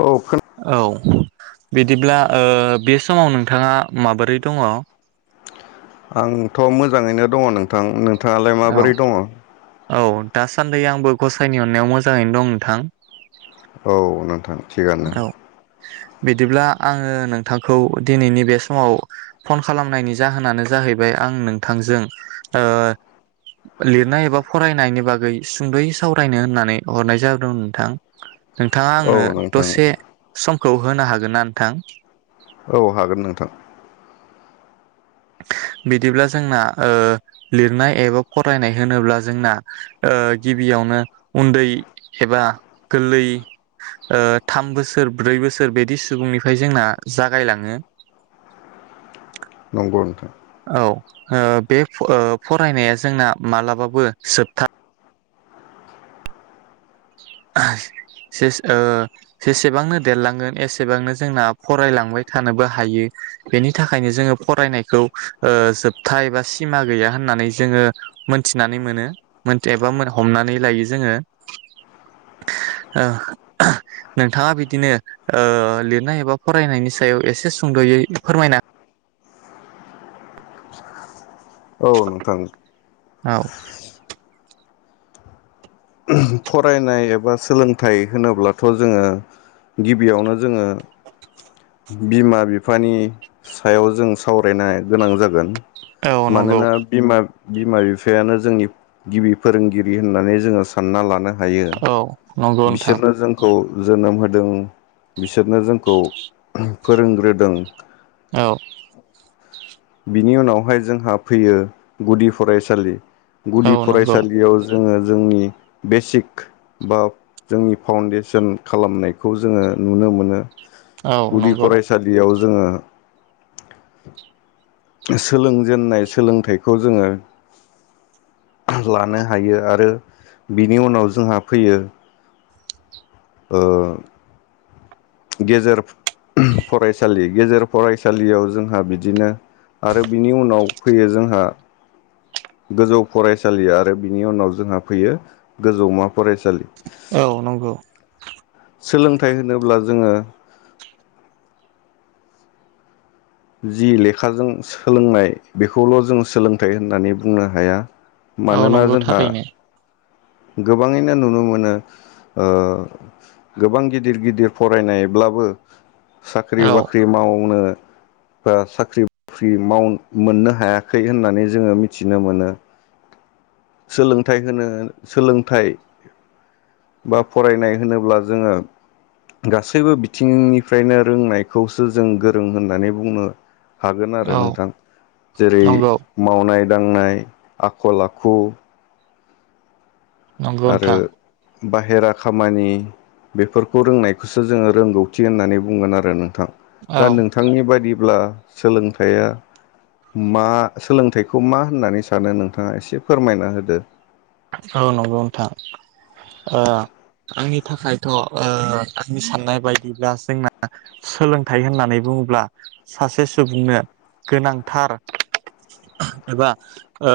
औ खोना औ बिदिब्ला ओ बे समाव नोंथाङा माबोरै दङ? आंथ' मोजाङैनो दङ नोंथां। नोंथाङालाय माबोरै दङ? औ दासान्दि आंबो गसाइनि अननायाव मोजाङैनो दं नोंथां। औ नोंथां। थिगनो औ बिदिब्ला आङो नोंथांखौ दिनैनि बे समाव फन खालामनायनि जाहोनानो जाहैबाय आं नोंथांजों लिरनाय एबा फरायनायनि बागै सुंद'यै सावरायनो होननानै हरनाय जादों नोंथां। नोंथाङा औ आंनो नोंथां दसे सम खौ होनो हागोन ना नोंथां? औ हागोन नोंथां बिदिब्ला जोंना ओ लिरनाय एबा फरायनाय होनोब्ला जोंना ओ गिबियावनो उन्दै एबा गोरलै ओ थाम बोसोर ब्रै बोसोर बिदि सुबुंनिफ्राय जोंना जागायलाङो। नंगौ नोथां। औ ओ बे फरायनाया जोंना मालाबाबो जोबथा ओ जेसेबांनो देरलांगोन एसेबांनो जोंना फरायलांबाय ओ थानोबो हायो। बेनि थाखायनो जोङो फरायनायखौ ओ जोबथा एबा सिमा गैया होननानै जोङो मोनथिनानै मोनो एबा हमनानै लायो जोङो। ओह नोंथाङा बिदिनो ओ लिरनाय एबा फरायनायनि सायाव एसे सुंद'यै फोरमायना औ नोंथां। औ फरायनाय एबा सोलोंथाइ होनोब्लाथ' जोङो गिबियावनो जोङो बिमा बिफानि सायाव जों सावरायनो गोनां जागोन औ नंगौ मानोना बिमा बिमा बिफायानो जोंनि गिबि फोरोंगिरि होननानै जोङो सानना लानो हायो औ नंगौ नोंथां बिसोरनो जोंखौ जोनोम होदों बिसोरनो जोंखौ फोरोंग्रोदों औ बिनि उनावहाय जोंहा फैयो गुदि फरायसालि औ गुदि नंगौ फरायसालियाव जोङो जोंनि बेसिक बा जोंनि फाउन्डेसन खालामनायखौ जोङो नुनो मोनो। औ गुदि नंगौ फरायसालियाव जोङो सोलोंजेननाय सोलोंथाइखौ जोङो लानो हायो आरो बिनि उनाव जोंहा फैयो ओ गेजेर फरायसालि गेजेर फरायसालियाव जोंहा बिदिनो आरो बिनि उनाव फैयो जोंहा गोजौ फरायसालि आरो बिनि उनाव जोंहा फैयो गोजौमा फरायसालि औ नंगौ सोलोंथाइ होनोब्ला जोङो जि लेखाजों सोलोंनाय बेखौल जों सोलोंथाइ होननानै बुंनो हाया औ मानोना नंगौ जोंहा थारैनो गोबांयैनो नुनो मोनो ओ गोबां गिदिर गिदिर फरायनायब्लाबो साख्रि औ बाख्रि मावनो ओ साख्रि बाख्रि मोननो हायाखै होननानै जोङो मिथिनो मोनो सोलोंथाइ होनो सोलोंथाइ बा फरायनाय होनोब्ला जोङो गासैबो बिथिंनिफ्रायनो रोंनायखौसो जों गोरों होननानै बुंनो हागोन आरो औ नोंथां जेरै नंगौ मावनाय दांनाय आखल आखु नंगौ आरो नोंथां बाहेरा खामानि बेफोरखौ रोंनायखौसो जोङो रोंगौथि होननानै बुंगोन आरो नोंथां नोंथां औ दा नोंथांनि बादिब्ला सोलोंथाइया मा सोलोंथाइखौ मा होननानै सानो नोंथाङा एसे फोरमायना होदो औ नंगौ नोंथां ओ आंनि थाखायथ आंनि साननाय बायदिब्ला जोंना सोलोंथाइ होननानै बुङोब्ला सासे सुबुंनो गोनांथार एबा ओ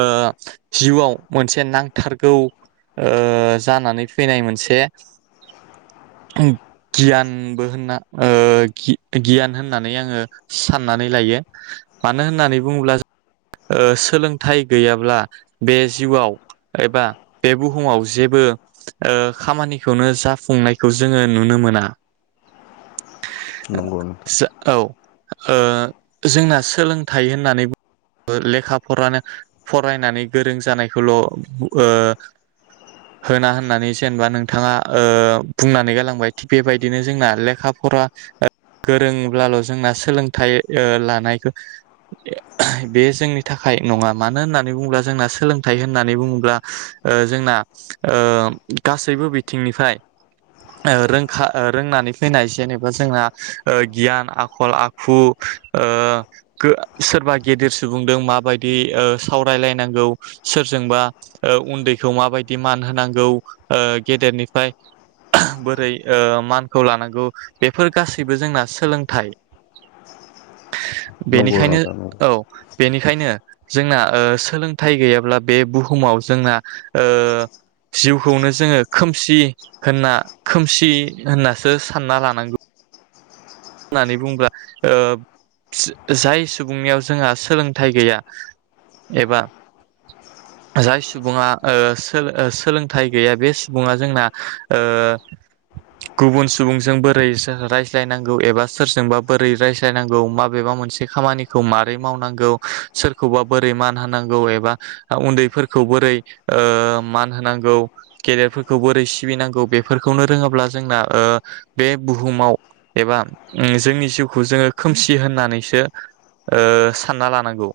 जिउआव मोनसे नां थारगौ ओ जानानै फैनाय मोनसे गियान होननानै आङो साननानै लायो मानो होननानै बुङोब्ला ओ सोलोंथाइ गैयाब्ला बे जिउआव एबा बे बुहुमाव जेबो ओ खामानिखौनो जाफुंनायखौ जोङो नुनो मोना ओ नंगौ नोंथां जा औ [unintelligible] ओ जोंना सोलोंथाइ होननानै लेखा फरा फरायनानै गोरों जानायखौल ओ होना होननानै जेनोबा नोंथाङा ओ बुंनानै गालांबाय थिग बेबायदिनो जोंना लेखा फरा गोरोंब्लाल जोंना सोलोंथाइ ओ लानायखौ बे जोंनि थाखाय नङा मानो होननानै बुङोब्ला जोंना सोलोंथाइ होननानै बुङोब्ला ओ जोंना ओ गासैबो बिथिंनिफ्राय ओ रोंखा रोंनानै फैनाय जेनेबा जोंना ओ गियान आखल आखु ओ सोरबा गेदेर सुबुंजों माबायदि ओ सावरायलायनांगौ सोरजोंबा ओ उन्दैखौ माबायदि मान होनांगौ ओ गेदेरनिफ्राय बोरै मानखौ लानांगौ बेफोर गासैबो जोंना सोलोंथाइ नंगौ बेनिखायनो नोंथां नंगौ औ बेनिखायनो जोंना ओ सोलोंथाइ गैयाब्ला बे बुह बुहुमाव जोंना ओ जिउखौनो जोङो खोमसि होनना खोमसि होननासो सानना लानांगौ होननानै बुंब्ला जाय सुबुंनि याव जोंहा सोलोंथाइ गैया एबा जाय सुबुंआ ओ सोलोंथाइ गैया बे सुबुङा जोंना ओ गुबुन सुबुंजों बोरै रायज्लायनांगौ एबा सोरजोंबा बोरै रायज्लायनांगौ माबेबा मोनसे खामानिखौ मारै मावनांगौ सोरखौबा बोरै मान होनांगौ एबा उन्दैफोरखौ बोरै ओ मान होनांगौ गेदेरफोरखौ बोरै सिबिनांगौ बेफोरखौनो रोङाब्ला जोंना ओ बे बुहुमाव एबा उम जोंनि जिउखौ जोङो खोमसि होननानैसो ओ सानना लानांगौ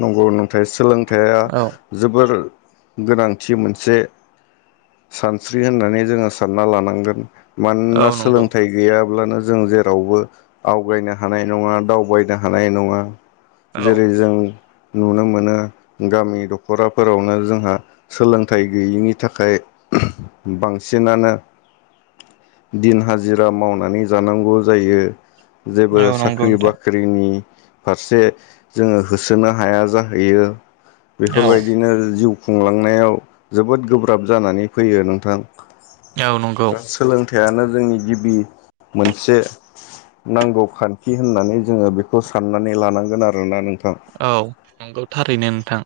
नंगौ नंथाय सोलों थाया औ जोबोर गोनांथि मोनसे सानस्रि होननानै जोङो सानना लानांगोन मानोना नंगौ सोलोंथाइ गैयाबा अब्ला ना जों जेरावबो आवगायनो हानाय नङा दावबायनो हानाय नङा औ जेरै जों नुनो मोनो गामि दखराफोरावनो जोंहा सोलोंथाइ गैयैनि थाखाय बांसिनानो दिन हाजिरा मावनानै जानांगौ जायो जेबो औ साख्रि बाख्रिनि फारसे जोङो हो सोनो हाया जाहैयो बेफोरबायदिनो जिउ खुंलांनायाव जोबोद गोब्राब जानानै फैयो नोंथां औ नंगौ फिसायानो जोंनि गिबि मोनसे नांगौ खान्थि होननानै जोङो बेखौ साननानै लानांगोन आरोना नोंथ औ नंगौ थारैनो नोंथां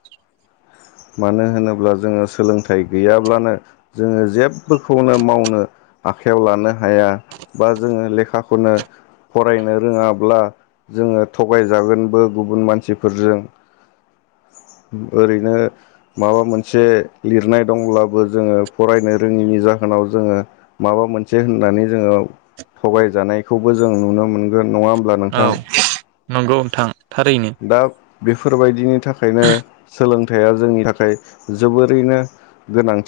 मानो होनोब्ला जोङो सोलोंथाइ गैयाब्लानो जोङो जेबोखौनो मावनो आखायाव लानो हाया बा जोङो लेखाखौनो फरायनो रोङाब्ला जोङो थगायजागोनबो गुबुन मानसिफोरजों ओरैनो माबा मोनसे लिरनाय दंब्लाबो जोङो फरायनो रोङिनि जाहोनाव जोङो माबा मोनसे होननानै जोङो थगायजानायखौबो जों नुनो मोनगोन नङा होमब्ला औ नोंथां नंगौ नोंथां थारैनो दा बे बेफोरबायदिनि थाखायनो सोलोंथाइया जोंनि थाखाय जोबोरैनो गोनां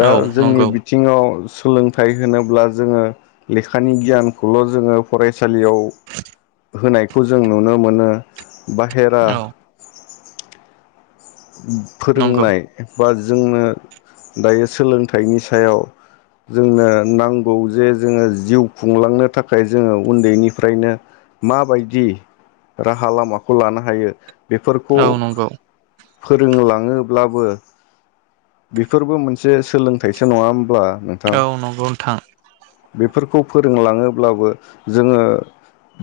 दा औ जोंनि नंगौ बिथिङाव [unintelligible] सोलोंथाइ होनोब्ला जोङो लेखानि गियानखौल' जोङो फरायसालियाव होनाय खौ जों नुनो मोनो बाहेरा औ ओम' नंगौ फोरोंनाय बा जोंनो दायो सोलोंथाइनि सायाव जोंनो नांगौ जे जोङो जिउ खुंलांनो थाखाय जोङो उन्दैनिफ्रायनो माबायदि राहा लामाखौ लानो हायो बेफोरखौ औ नंगौ फोरोंलाङोब्लाबो बेफोरबो मोनसे सोलोंथाइसो नङा होन औ नंगौ नोंथां बेफोरखौ फोरोंलाङोब्लाबो जोङो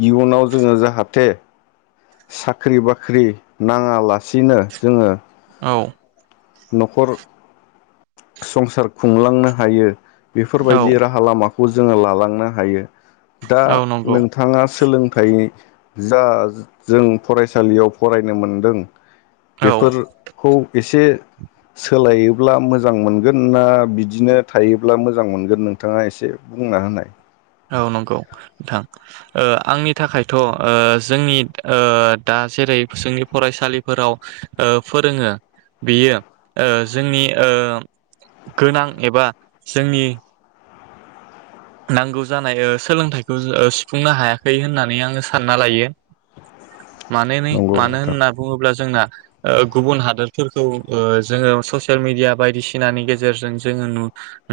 इयुनाव जोङो जाहाथे साख्रि बाख्रि नाङालासिनो जोङो औ न'खर संसार खुंलांनो हायो औ बेफोरबायदि राहा लामा खौ जोङो लालांनो हायो दा औ नंगौ नोंथाङा सोलोंथाइ जा जों फरायसालियाव फरायनो मोनदों औ बेफोर खौ एसे सोलायोब्ला मोजां मोनगोन ना बिदिनो थायोब्ला मोजां मोनगोन नोंथाङा एसे बुंना होनाय औ नंगौ नोंथां ओ आंनि थाखायथ' ओ जोंनि ओ दा जेरै जोंनि फरायसालिफोराव ओ फोरोङो बेयो ओ जोंनि ओ गोनां एबा जोंनि नांगौ जानाय ओ सोलोंथाइखौ ओ सुफुंनो हायाखै होननानै आङो सानना लायो मानोनि नंगौ मानो नोंथां होनना बुङोब्ला जोंना ओ गुबुन हादोरफोरखौ ओ जोङो ससियेल मेडिया बायदिसिनानि गेजेरजों जोङो नु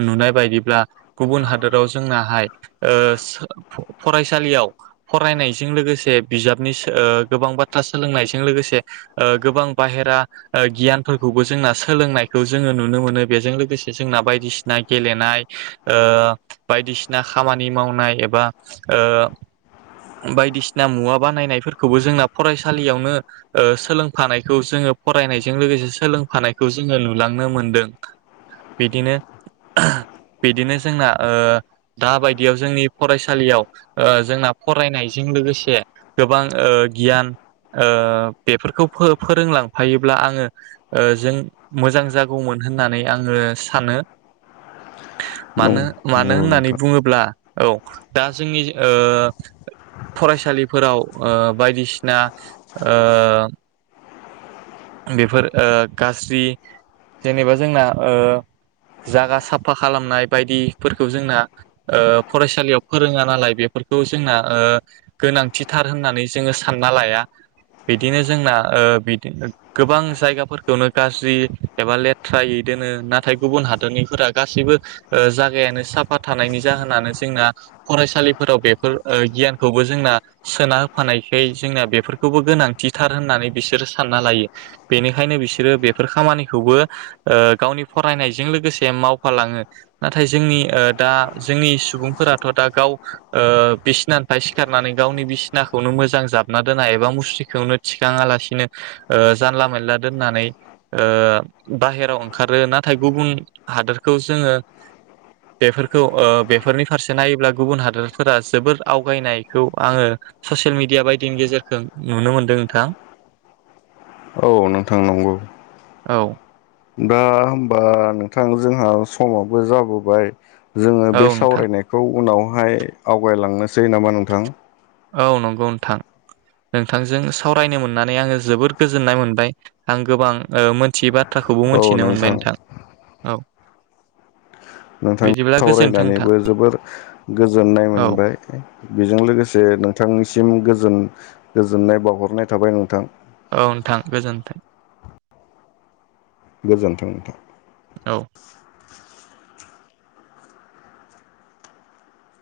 नुनाय बायदिब्ला गुबुन हादोर ओ जोंनाहाय ओ सो फ-फरायसालियाव फरायनायजों लोगोसे बिजाबनि सो ओ गोबां बाथ्रा सोलोंनायजों लोगोसे ओ गोबां बाहेरा ओ गियानफोरखौबो जोंना सोलोंनायखौ जोङो नुनो मोनो। बेजों लोगोसे जोंना बायदिसिना गेलेनाय ओ बायदिसिना खामानि मावनाय एबा ओ बायदिसिना मुवा बानायनायफोरखौबो जोंना फरायसालियावनो ओ सोलोंफानायखौ जोङो फरायनायजों लोगोसे सोलोंफानायखौ जोङो नुलांनो मोनदों बिदिनो बिदिनो जोंना ओ दाबायदियाव जोंनि फरायसालियाव ओ जोंना फरायनायजों लोगोसे गोबां ओ गियान ओ बेफोरखौ फो फोरोंलांफायोब्ला आङो ओ जों मोजां जागौमोन होननानै आङो सानो नं मानो मानो नंगौ होननानै नोंथां बुङोब्ला औ दा जोंनि ओ फरायसालिफोराव ओ बायदिसिना ओ बेफोर ओ गाज्रि जेनेबा जोंना ओ जागा साफा खालामनाय बायदि फोरखौ जोंना ओ फरायसालियाव फोरोङा नालाय बेफोरखौ जोंना ओ गोनांथिथार होननानै जोङो सानना लाया। बिदिनो जोंना ओ बिदिनो गोबां जायगाफोरखौनो गाज्रि एबा लेथ्रायै दोनो। नाथाय गुबुन हादरनिफोरा गासैबो ओ जा गायानो साफा थानायनि जाहोनानो जोंना फरायसालिफोराव बेफोर गियानखौबो जोंना सोना होफानायखाय जोंना बेफोरखौबो गोनांथिथार होननानै बिसोरो सानना लायो। बेनिखायनो बिसोरो बेफोर खामानिखौबो गावनि फरायनायजों लोगोसे मावफालाङो। नाथाय जोंनि दा जोंनि सुबुंफोराथ' दा गाव ओ बिसिनानिफ्राय सिखारनानै गावनि बिसिनाखौनो मोजां जाबना दोना एबा मुस्रिखौनो थिखाङा लासिनो ओ जानला मोनला दोननानै ओ बाहेराव ओंखारो नाथाय गुबुन हादोरखौ जोङो बेफोरखौ ओ बेफोरनि फारसे नायोब्ला गुबुन हादोरफोरा जोबोर आवगायनायखौ आङो ससियेल मिडिया बायदिनि गेजेरखौ नुनो मोनदों नोंथां। औ नोंथां नंगौ। औ। दा होमबा नोंथां जोंहा समाबो जाबोबाय जोङो औ बे नोंथां सावरायनायखौ उनाव हाय आवगायलांनो सै नामा नोंथां? औ नंगौ नोंथां। नोंथांजों सावरायनो मोननानै आङो जोबोद गोजोननाय मोनबाय। आं गोबां मोनथियि बा थ्राखौबो मिथिनो मोनबाय नोंथां। औ। नोंथांजों बिदिब्ला गोजोन्थों नोंथां सावरायनानैबो जोबोर गोजोननाय औ मोनबाय। बेजों लोगोसे नोंथांनिसिम गोजोन गोजोननाय बाउहरनाय थाबाय नोंथां। औ नोंथां गोजोनथों। गोजोन्थों नोंथां। औ।